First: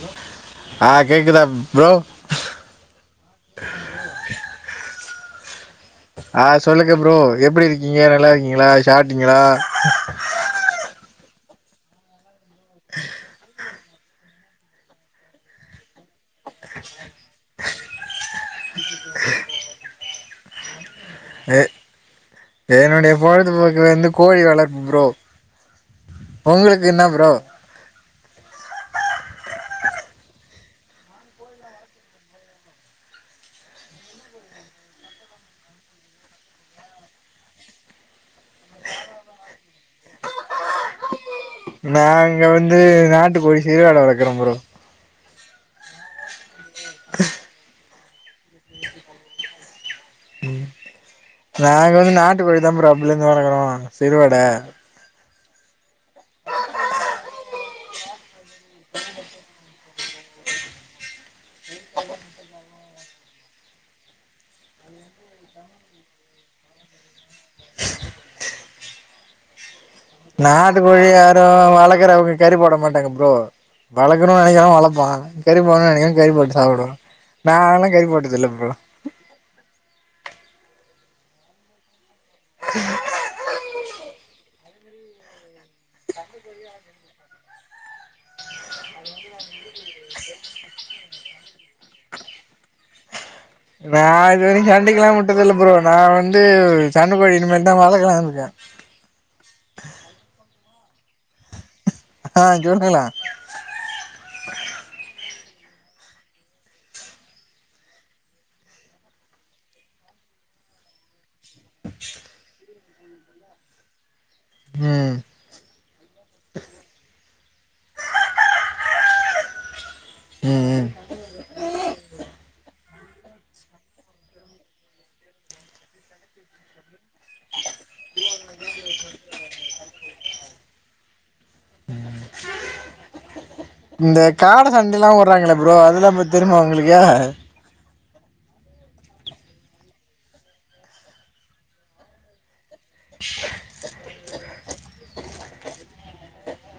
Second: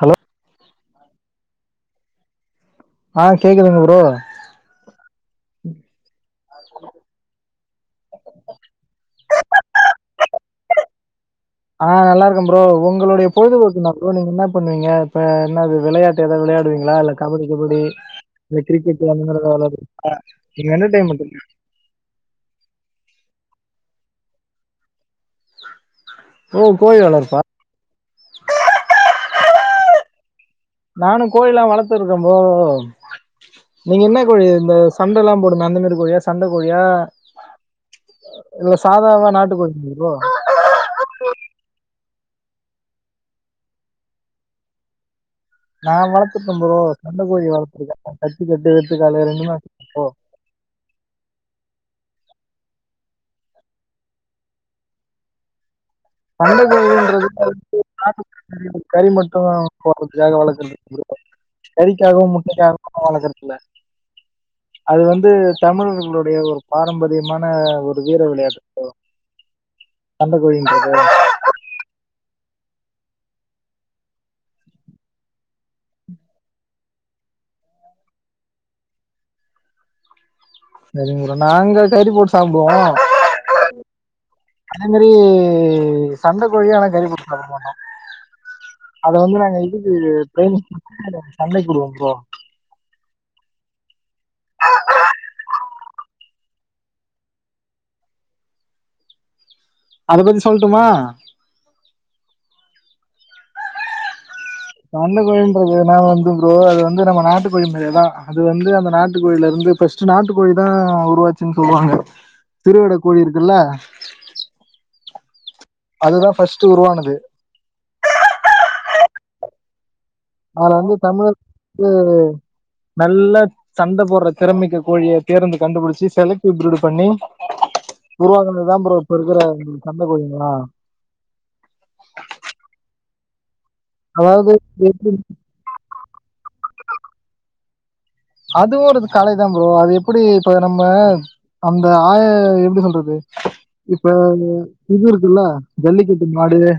hello ஆ கேக்குதா bro ஆ கேக்குதுங்க ப்ரோ ஆ சொல்லுங்க ப்ரோ எப்டி இருக்கீங்க நல்லா இருக்கீங்களா சாப்டீங்களா ஆ நல்லாருக்கே ப்ரோ உங்களுடைய பொழுதுபோக்குன்னா ப்ரோ நீங்க இன்னா பண்ணுவீங்க இப்ப என்னது விளையாட் இப்ப ஏதாவது விளையாடுவீங்களா இல்ல கபடி கிபடி கிரிக்கெட் அந்த மாரி எதாவது விளையாடுறது இருக்கா என்டர்டைன்மெண்ட்க்கு எ என்னுடைய பொழுதுபோக்கு வந்து கோழி வளர்ப்பு ப்ரோ ஓ ஒங்களுக்கு கோழி என்ன ப்ரோ வளர்ப்பா நானு கோழில்லா வளர்த்துருக்கே ப்ரோ நீங்க என்ன கோழி இந்த சண்டல்லா போடுமே அந்த மாரி கோழியா சண்ட கோழியா இது ஒரு சாதாவ நாட்டு கோழி ப்ரோ நாங்க வந்து நாட்டு கோழி சீறா வளக்கறே ப்ரோ நான் வளர்த்துக்கே ப்ரோ சண்டகோழி வளர்த்துருக்கே கத்திபட்டு வெட்டு அலையறங்னா நாங்க வந்து நாட்டு கோழி தா ப்ரோ அப்பல்ல இருந்து வளக்குறோ சிறுவோட [inaudible] கறி மட்டுந்தா போட்றதுக்காக வளக்குறது கறிக்காவு முட்டைக்காவு வளக்குறதில்ல அது வந்து தமிழர்களுடைய ஒரு பாரம்பரியமான ஒரு வீர விளையாட்டு ப்ரோ சண்ட கோழி இப்பியு யாரு வழக்கற வி கறி போட மாட்டங்க ப்ரோ வளக்கணும்னு நெனைகிறவே வளப்பா கறி போடணும்னு நெனைக்கிறவே கறிப்போட்டு சாப்டுவா நா ஆனா கறி போட்டதுல்ல ப்ரோ நெஜோங்களா நாங்க கறி போட்டு சாப்டுவோ அதே மாரி சண்ட கோழியானா கறி போட்டு சாப்ட மாட்டோ அத வந்து நாங்க இதுக்கு ட்ரைனிங் கொடுத்து சண்டக்குடுவே ப்ரோ நா இது வரைக்கு சண்டைக்கெல்லா உட்டதில்ல ப்ரோ நா வந்து சண்ட கோழி இனிமேதா வழக்கலாணு இருக்கே அத பத்தி சொல்ட்டுமா ஆ சொல்லுங்கன்னா சண்ட கோழின்றதுனா வந்து ப்ரோ அது வந்து நம்ம நாட்டு கோழி மாரியேதா அது வந்து அந்த நாட்டு கோழில இருந்து ஃபஸ்ட் நாட்டு கோழிதா உருவாச் ச்சுன் சொல்லுவாங்க திருவிட கோழி இருக்குல்ல ம் அதுதா ஃபர்ஸ்ட் உருவானது ம் அதுல ம் வந்து தமிழர்க்கு நல்ல சண்ட போடுற திறமைக்கே கோழிய தேர்ந்து கண்டுபிடிச்சு செலக்ட்டிவ் ப்ரீடு பண்ணி உருவானது தா ப்ரோ இப்ப இருக்கற சண்ட கோலிங்களா இந்த அதாவது காட சண்ட எல்லா உட்றாங்கல்ல ப்ரோ அதெல்லாமே தெரிமே உங்களுக்கே அதுவு ஒரு கலைதா ப்ரோ அது எப்படி இப்ப நம்ப அந்த ஆ எப்டி சொல்றது இப் இப்ப இது இருக்குல்ல ஜல்லிக்கட்டு மாடுக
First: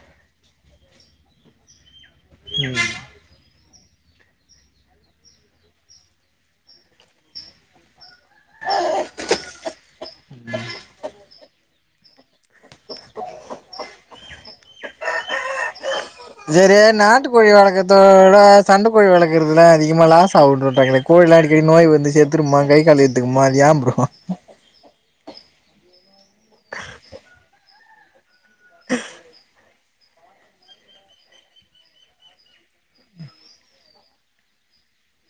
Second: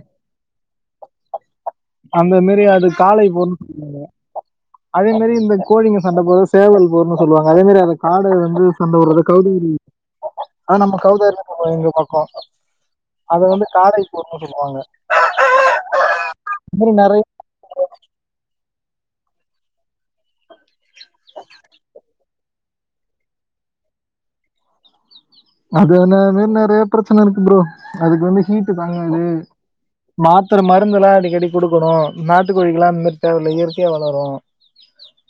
அந்த மேரி அது காளை [inaudible] அதே மாரி இந்த கோழிங்க சண்ட போர்றது சேவல் போர்னு சொல்லுவாங்க அதே மாரி அந்த காடை வந்து சண்ட போர்றது [unintelligible] ஆ நம்ம கௌதாரி [inaudible] எங்க பக்கோ அத வந்து காடை போர்ன்னு சொல்லுவாங்க செரி இது மாரி நெறைய நாட்டு கோழி வளக்கத்தோட சண்ட கோழி வளக்கறதுல அதிகமா லாஸ் ஆவுன்ட்றாய்ங்களே கோழ்ல்ல அடிக்கடி நோய் வந்து செ திருமா கை கால் எத்துக்குமா அது ஏம் ப்ரோ அதுன மார் நெறைய பிரச்சன இருக்கு ப்ரோ அதுக்கு வந்து ஹீட்டு தாங்காது மாத்ர மருந்தெல்லா அடிக்கடி குடுக்கணு நாட்டு கோழிக்கெல்லா அந்த மாரி தேவ இல்ல இயற்கையா வளரு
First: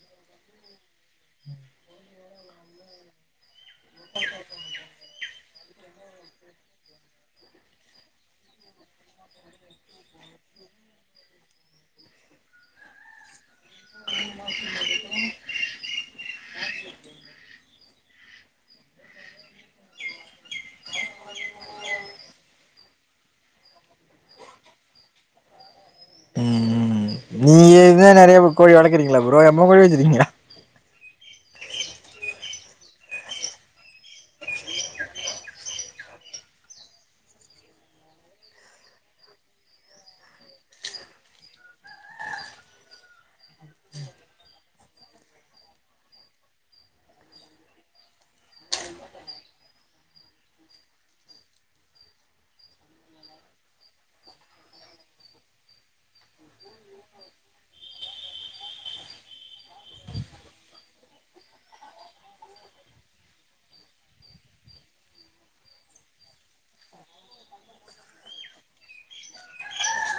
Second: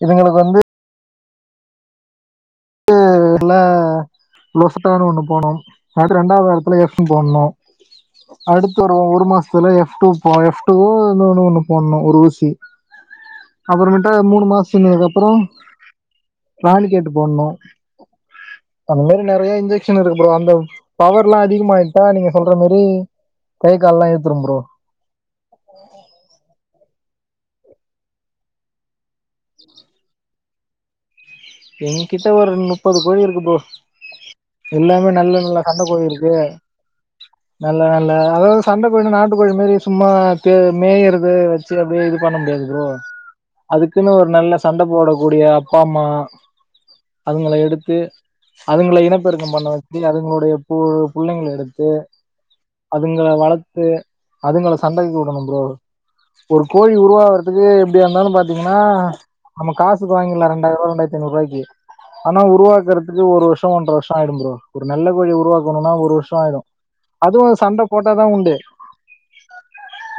இதுங்களுக்கு வந்து [inaudible] லோஸட்டானு ஒன்னு போடணு அது ரெண்டாவது எடத்துல ஃப் போன்ணு அடுத்து ஒரு ஒரு மாசத்துல எஃப் டூ போ எஃப் டூ இன்னொனு ஒண்ணு போட்ணு ஒரு ஊசி அப்புறமேட்டா மூணு மாஸ் சின்னத்துக்கு அப்பறோ ராணி கேட்டு போட்ணு அந்த மாரி நெறைய இன்ஜெக்ஷன் இருக்கு ப்ரோ அந்த பவர்லா அதிகம் ஆயிட்டா நீங்க சொல்ற மாரி கை கால் லா இழுத்திரும் ப்ரோ ஏ இப்ப கோழி வளக்றீங்ளா ப்ரோ எம்ம கோழி வச்சிருக்கீங்க எங்க்கிட்ட ஒரு முப்பது கோழி இருக்கு ப்ரோ எல்லாமே நல்ல நல்ல சண்ட கோழி இருக்கு நல்லா நல்ல அதாவது சண்ட கோழி நாட்டுக்கோழி மாரி சும்மா தே மேயிறது வச்சு அப்டியே இது பண்ண முடியாது ப்ரோ அதுக்குன்னு ஒரு நல்ல சண்ட போடக்கூடிய அப்பா அம்மா அதுங்கள எடுத்து அதுங்கள இனப்பெருக்கம் பண்ண வச்சு அதுங்களுடைய பு புள்ளைங்கள எடுத்து அதுங்கள வளத்து அதுங்கள சண்டைக்கு வுடணு ப்ரோ ஒரு கோழி உருவாவறதுக்கு எப்டியா இந்தாலு பாத்தீங்கன்னா நம்ம காசுக் வாங்கிரலா ரெண்டாயிரொ ரெண்டாயிரித்தைனுருவாய்க்கு ஆனா உருவாக்குறதுக்கு ஒரு வருஷ ஒன்றர வருஷ ஆயிடு ப்ரோ ஒரு நல்ல கோழி உருவாக்கணுனா ஒரு வருஷ ஆயிடு அதுவு சண்ட போட்டாதா உண்டு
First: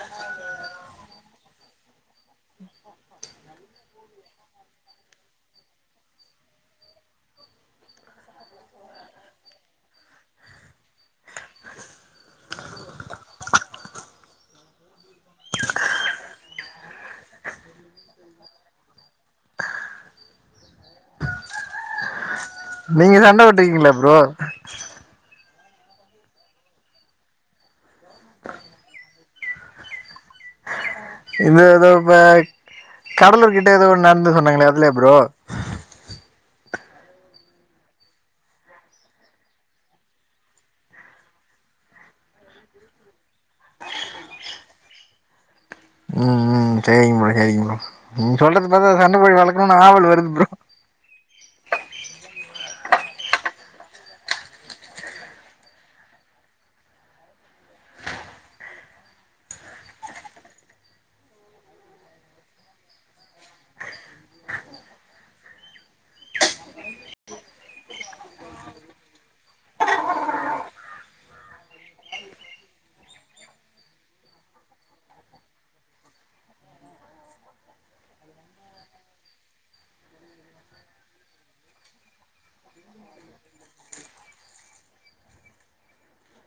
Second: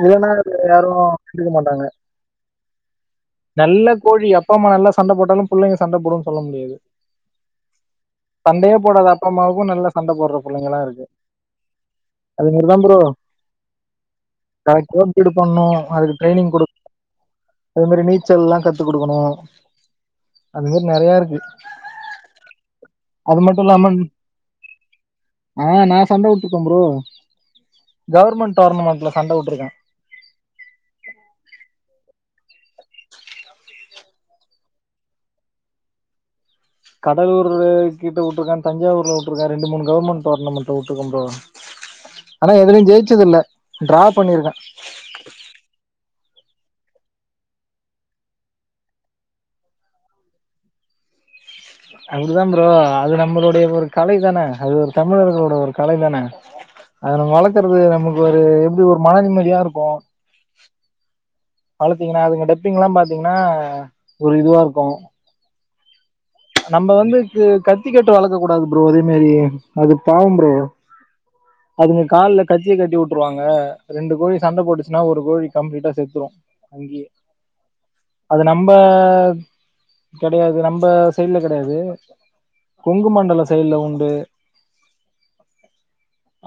இல்லன்னா அத யாரு கண்டுக்க மாட்டாங்க நல்ல கோழி அப்பா அம்மா நல்லா சண்ட போட்டாலு புள்ளைங்க சண்ட போடுன் சொல்ல முடியாது சண்டையே போடாத அப்பா அம்மாவுக்கு நல்லா சண்ட போட்ற புள்ளைங்கலா இருக்கு அது மாரி தாம் ப்ரோ அத [unintelligible] பண்ணு அதுக்கு ட்ரைனிங் கொடு அது மாரி நீச்சல் லா கத்து குடுக்கணு அது மேரி நெறைய இருக்கு நீங்க அது சண்ட மட்டும் விட்டுருக்கீங்ளா இல்லாம ப்ரோ ஆ நா சண்ட விட்ருக்கே ப்ரோ கவர்மெண்ட் டோர்னமெண்ட்ல சண்ட வுட்ருக்கே இந்த ஏதோ இப்ப கடலூர் கிட்ட ஏதோ நடந்து சொன்னாங்களா அதுலயா ப்ரோ கடலூர் கிட்ட வுட்டுருக்க தஞ்சாவூர்ல வுட்டுருக்க ரெண்டு மூணு கவர்மெண்ட் டோனர்மெண்ட்ல வுட்ருக்க ப்ரோ ஆனா எதுலியு ஜெய்ச்சது இல்ல ட்ரா பண்ணிருக்கே ம் ம் சேரி ப்ரோ சேரிங்க ப்ரோ நீங்க சொல்றது பாத்தா சண்டை கோழி வளர்க்கணுன்னு ஆவல் வருது ப்ரோ அப்டிதா ப்ரோ அது நம்மளுடைய ஒரு கலை தான அது ஒரு தமிழர்களோட ஒரு கலை தான அது நம்ம வளக்குறது நமக்கு ஒரு எப்டி ஒரு மன நிம்மதியா இருக்கு வளத்தீங்கனா அதுங்க டப்பிங்லா பாத்தீங்கனா ஒரு இதுவா இருக்கு நம்ம வந்து கத்திக்கட்டு வளர்க்கக் கூடாது ப்ரோ அதே மாரி அது பாவம் ப்ரோ [inaudible] அதுங்க கால்ல கத்திய கட்டி வுட்டுருவாங்க ரெண்டு கோழி சண்ட போட்டுச்சினா ஒரு கோழி கம்ப்ளீட்டா செத்துரு அது நம்ப கெடையாது நம்ப சைட்ல கெடையாது கொங்கு மண்டல சைட்ல உண்டு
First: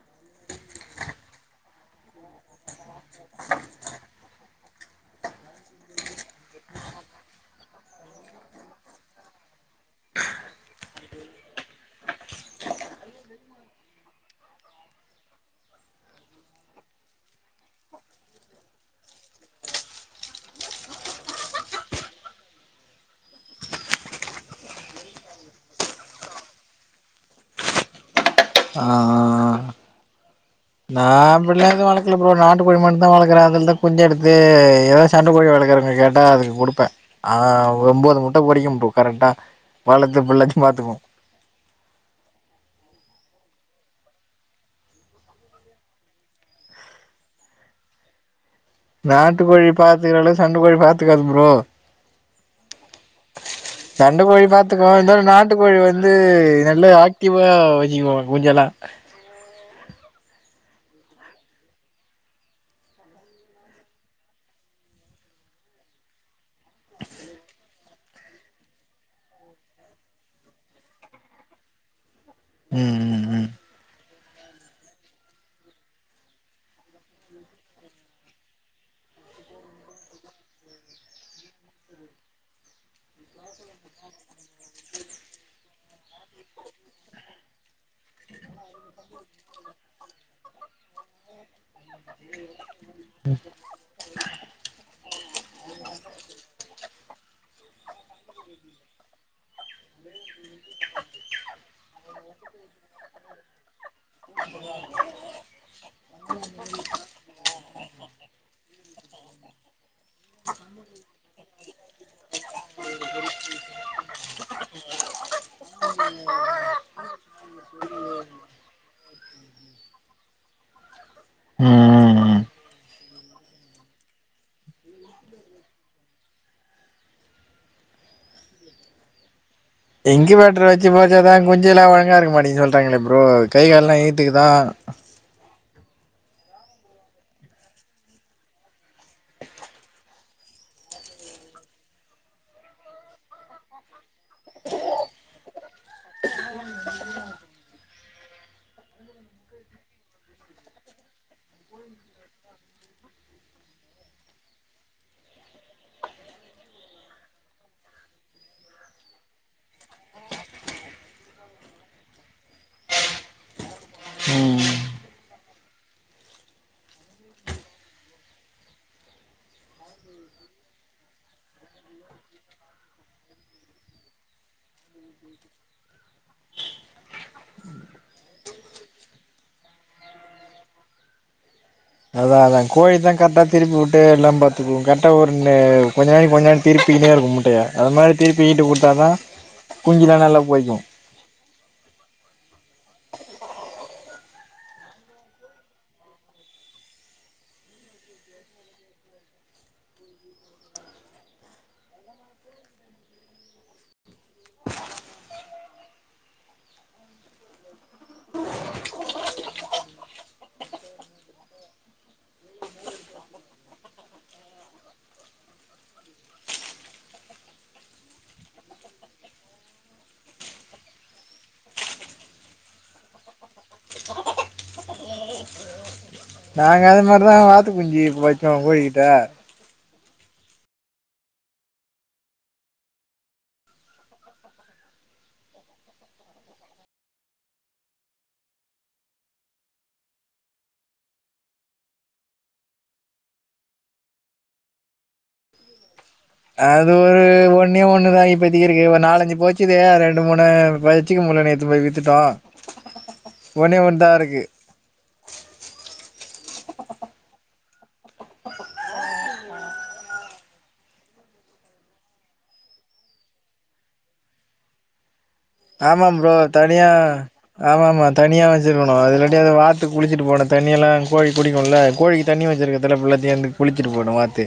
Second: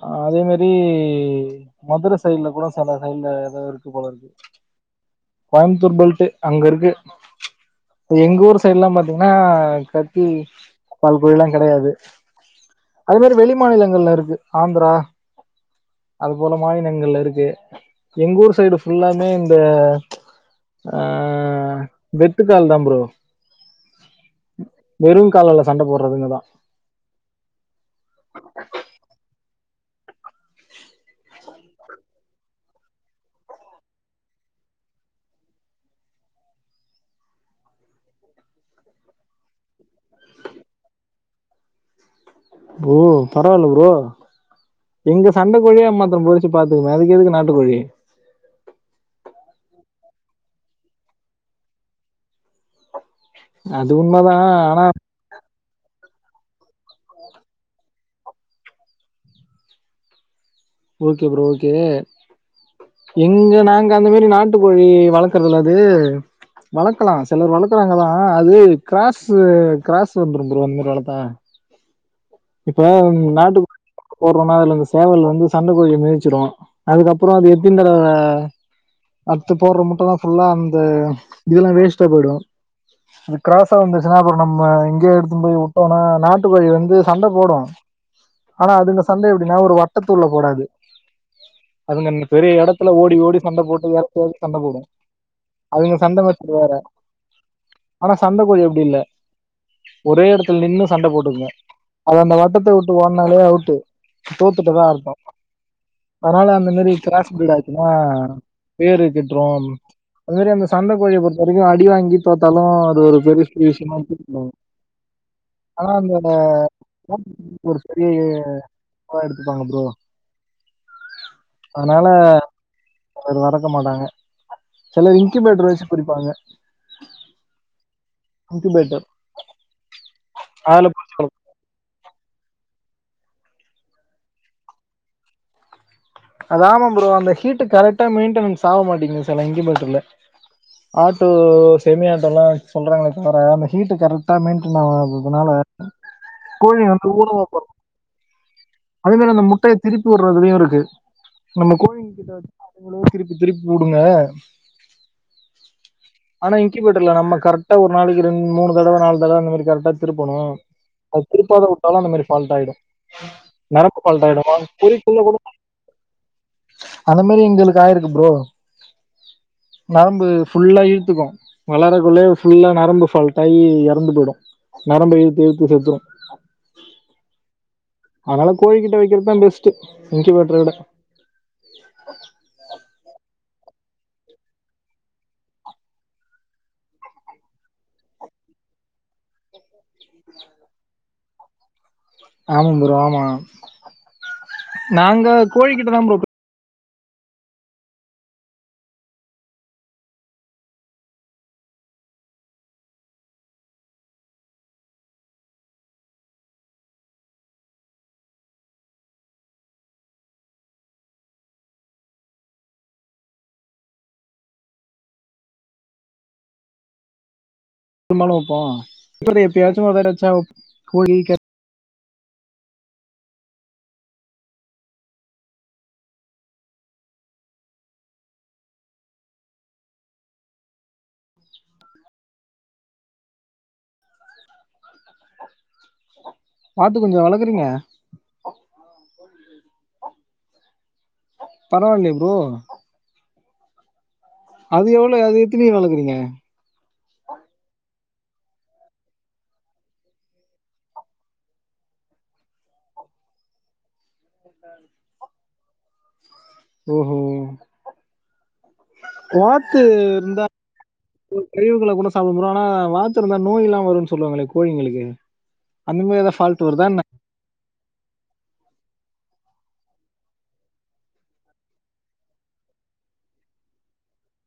ஆ அதே மேரி மதுர சைட்ல போனா செல சைட்ல ஏதோ இருக்கு போல இருக்கு கோயமுத்தூர் பெல்ட்டு அங்க இருக்கு எங்க ஊர் சைட்ல்லா பாத்தீங்கன்னா ஆ கத்தி கால்குழல்லா கெடையாது அது மாரி வெளி மாநிலங்கள்ல இருக்கு ஆந்த்ரா அது போல மாநிலங்கள்ள இருக்கு எங்க ஊர் சைடு ஃபுல்லாமே இந்த ஆ வெத்து கால்தா ப்ரோ வெறும் கால்லால சண்ட போடுறதுங்கதா ஆ ஆ ஆ நா அப்பிட்லா எது வளக்கல ப்ரோ நாட்டு கோழி மட் தா வளக்கற அதில்தா குஞ்ச் எடுத்து ஏதாச் சண்ட கோழி வளகுறவுங்க கேட்டா அதுக்கு குடுப்பே ஒம்போது முட்ட பொரிக்கும் ப்ரோ கரெக்டா வளத்த புள்ளைக்கு பாத்துக்குவோ ஓ பரவால்ல ப்ரோ இங்க சண்ட கோழியா மாத்துரு புடுச்சி பாத்துக்குனு அதுக்கு எதுக்கு நாட்டுக்கோழி நாட்டு கோழி பாத்துக்கிற அளவு சண்ட கோழி பாத்துக்காது ப்ரோ அது சண்ட உண்மதா கோழி ஆனா பாத்துக்கலா இந்த ஒரு நாட் ட்டு கோழி வந்து நல்ல ஆக்டிவா வச்சுக்வாங்க மூஞ்செல்லா ஓகே ப்ரோ ஓகே எங்க நாங்க அந்த மேரி நாட்டுக்கோழி வளக்கறது இல்ல அது வளர்க்கலா சிலர் வளர்க்குறாங்கதா அது க்ராஸு க்ராஸ் வந்துரு ப்ரோ அந்த மாரி வளத்தா இப்ப ம் ம் ம் நாட்டு போட்றனா அதுல அந்த சேவல் வந்து சண்ட கோழிய மெதிச்சிரு அதுக்கப்புற அது எத்தின் தடவ அடுத்து போற்ற முட்ட எல்லா ஃபுல்லா அந்த இதெல்லா வேஸ்ட்டா போய்டு இது கிராஸா வந்துருச்சுனா அப்புற நம்ம எங்கே எடுத்துன் போய் வுட்டனா நாட்டு கோழி வந்து சண்ட போடு ஆனா அதுங்க சண்ட எப்டினா ஒரு வட்டத்துள்ள போடாது அதுங் நம்ம பெரிய ஒடத்துல ஓடி ஓடி சண்ட போட்டு எறக்கி எறக்கி சண்ட போடு அதுங்க சண்ட மெத்தடு வேற ஆனா சண்ட கோழி அப்டி இல்ல ஒரே எடத்துல நின்னு சண்ட போடுங்க அது அந்த வட்டத்த வுட்டு ஓட்னாலே அவுட்டு தோத்துட்டதா அர்த்தோ அதனால அந்த மாரி கிராஸ் ஃபிரீட் ஆச்சின்னா பேரு கெட்ரு அது மேரி அந்த சண்டகோழி பொருத் இது வரைக்கு அடி வாங்கி தோத்தாலு அது ஒரு பெரிய விஷியமா [unintelligible] அதா அந்தோட ஒரு பெரிய இதுவா எடுத்துப்பாங்க ப்ரோ ம் ஆனா ல ம் ம் அது வளக்க மாட்டாங்க சிலர் இன்கிபேட்டர் வச்சி பிரிப்பாங்க இன்கு பேட்டர் இன்கி பேட்டர் வச்சு போச்சாதா கொஞ்சம் எல்லா ஒ வழங்கா இருக்க மாட்டின்னு சொல்ட்டாங்களே ப்ரோ கை கால் ஏத்துக்குதா அது ஆமா ப்ரோ அந்த ஹீட்டு கரெக்டா மெயின்டெனன்ஸ் ஆக மாட்டீங்க செல இன்கு பேட்டர்ல ஆட்டோ செமி ஆட்டோல்லாம் சொல்றாங்களே தவிர அந்த ஹீட்டு கரெக்ட் ஆ மெயின்டினா அது இதனால கோழி வந்து ஊனமா பொறக்கு அதேமாறி அந்த முட்டைய திருப்பி உட்றதையு இருக்கு நம்ம கோழிங்க கிட்ட வச்சி பாத்திங்களே திருப்பி திருப்பி உடுங்க ஆனா இன்கி பேட்டர்ல நம்ம கரெக்ட்டா ஒரு நாளைக்கு ரெண் மூணு தடவ நாலு தடவ அந்தமாறி கரெக்டா திருப்பணு அது திருப்பாத வுட்டால அந்தமாறி ஃபால்ட் ஆயிடு நரம்பு பால்ட் ஆயிடுமா ம் குறிக்குள்ள கூட அந்த மாறி எங்களுக்கு ஆயிருக்கு ப்ரோ நரம்பு ஃபுல்லாயி சுகம் வளரக்குள்ளே ஃபுல்லா நரம்பு ஃபால்ட்டாகி எறந்து போய்டு நரம்பு இழுத்து இழுத்து செத்துரு அதனால கோழிகிட்ட வைக்கிறதுதா பெஸ்ட்டு இன்கிபேட்ர விட அதா அதா கோழிதா கரெக்டா திருப்பி விட்டு எல்லா பாத்துக்கு கரெக்டா ஒருன்னு கொஞ்ச நாளைக்கு கொஞ்ச நா திருப்பிகினே இருக்கு முட்டைய அது மாரி திருப்பிகிட்டு குட்த்தானா குஞ்சிலா நல்லா பொரிக்கு ஆமா ப்ரோ ஆமா நாங்க கோழிகிட்டதாம் ப்ரோ உண்ணாலு வெப்போ [unintelligible] எப்பியாச்சு ஒருதட வச்சா உப் கோழிக நாங்க அத மார்தா வாத்து குஞ்சி வெச்சோ கோழிகிட்ட வாத்து குஞ்சா வளகுறீங்க பரவால்லியே ப்ரோ அது எவ்ளோ அது எத்தினி வளகுறீங்க அது ஒரு ஒன்னே ஒன்னுதா இப்பதிக்கி இருக்கு ஒரு நாலஞ்சு போச்சுதே அது ரெண்டு மூனு பல் சீக்க முல்ல நேத்து போய் வித்துட்டோ ஒனே ஒன்தா இருக்கு ஓஹோ வாத்து இருந்தா ஒரு கழிவுகள கூட சாப்பு ப்ரோ ஆனா வாத்து இருந்தா நோய் இல்லா வருன் சொல்லுவாங்களே கோழிங்கிளுக்கு ஆமாம் ப்ரோ தனியா ஆமா ஆமா தனியா வெச்சிக்கிணு அது இல்லாட்டி அது வாத்து குளிச்சுட்டு போனத் தண்ணி எல்லா கோழி குடிக்கு இல்ல கோழிக்கித் தண்ணி வெச்சிருக்கத்தல புல்லத்தி வந்து குளிச்சிட்டு போய்டு வாத்து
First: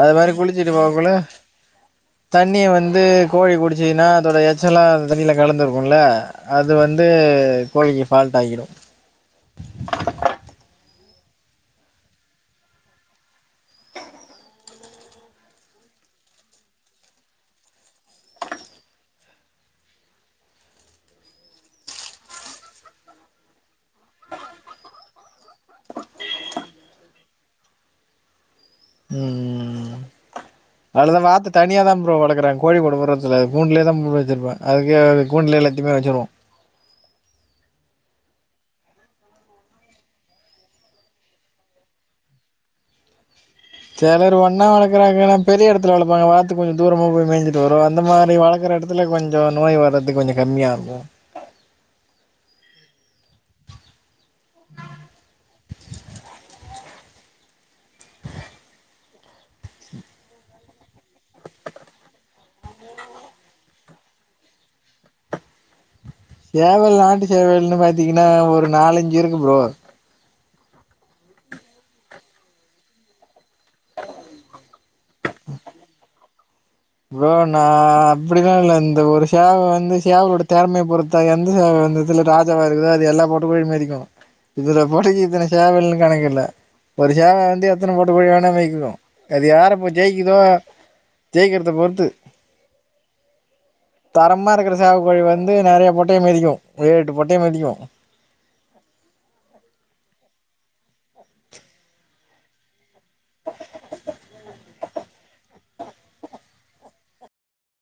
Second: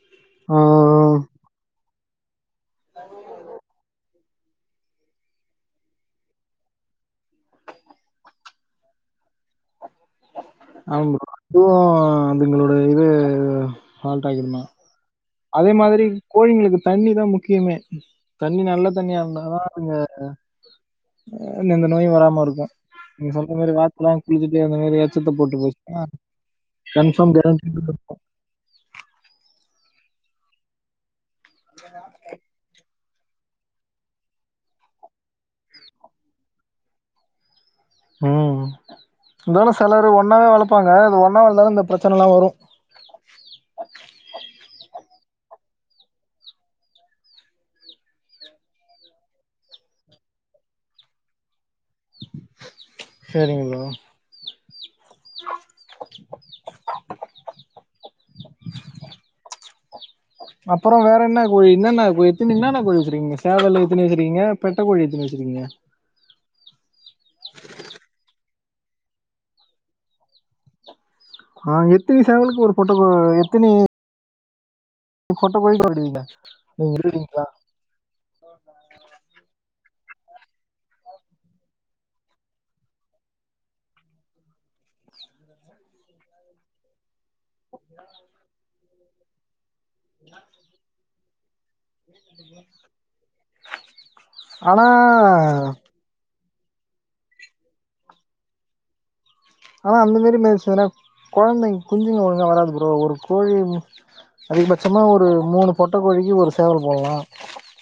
அது மாரி குளிச்சுட்டு போகுள்ள தண்ணிய வந்து கோழி குடிச்சின்னா அதோட எச் ச்சலா அந்த தண்ணில கலந்துருக்குல்ல அது வந்து கோழிக்கு ஃபால்ட்டாகிடு ஆம் ப்ரோ அதுவு அதுங்களோட இது ஃபால்ட்டாகிருந்தா அதே மாதிரி கோழிங்ளுக்கு தண்ணிதாம் முக்கியமே தண்ணி நல்லத் தண்ணியா இருந்தாதா அதுங்க இந்தந்த நோயு வராம இருக்கு நீங்க சொல்ற மேரி வாத்துலா குளிச்சிட்டு அந்த மேரி எச்சத்தப் போட் [unintelligible] ம் ம் ம் அலத வாத்து தனியாதாம் ப்ரோ வளகறாங் கோழிக்கூடு உரத்துல அது கூண்லேதாம் மு வெச்சருப்பே அதுகே அது கூண்லே எல்லாத்திமே வெச்சுருவோ ம் இதோட செலரு ஒன்னாவே வளப்பாங்க அது ஒன்னா வளந்தாலு இந்தப் பிரச்சனலா வரு செலரு ஒன்னா வளக்கறாங்கனாம் பெரிய எடத்துல வளப்பாங்க வாத்து கொஞ்ச தூரமா போய் மேஞ்சிட்டு வரு அந்த மாரி வளக்கற எடத் அதுல கொஞ்சோ நோய் வரது கொஞ்சோ கம்மியாகு சேரிங்க ப்ரோ அப்றோ வேற என்ன கோழி என்னென்ன கோ எத்தினி என்னன்ன கோழி வச்சிருக்கீங்க சேவலு எத்தினி வச்சிருக்கீங்க பெட்ட கோழி எத்தினி வச்சுருக்கீங்க சேவல் நாட்டு சேவல்ன்னு பாத்தீங்கன்னா ஒரு நாலஞ்சு இருக்கு ப்ரோ ஆ எத்தினி சேவலுக்கு ஒரு ஃபொட்டோ கோ எத்தனி பொட்ட கோழி விடுங்க ப்ரோ நா ஆ அப்டிலா இல்ல இந்த ஒரு ஷேவ வந்து சேவலோட தெறமைய் பொறுத்தா எந்த சேவல் வந்துத் இதுல ராஜா மார் இருக்குதா அது எல்லா பொட்டு கோழி மிதிக்கு இதுல பொடிக்கி இத்தன சேவல்ன்னு கணக்கில்ல ஒரு சேவ வந் தே எத்தன பொட்ட கோழி வேணா மேய்க்கணு எது யாரப்போ ஜெயிக்கிதோ ஜெய்க்கிறத பொற் த்து தரமா இருக்குற ஆனா சேவ கோழி வந்து நறையா பொட்டைய மிதிக்கு ஏழ் எட்டு பொட்டைய மிதிக்கு ஆனா அந்த மாரி மிதுச்சுனப் கொழந்தைங் குஞ்சிங்க ஒழுங்கா வராது ப்ரோ ஒரு கோழிம் அதிகபச்சமா ஒரு மூணு பொட்ட கோழிக்கி ஒரு சேவல் போலா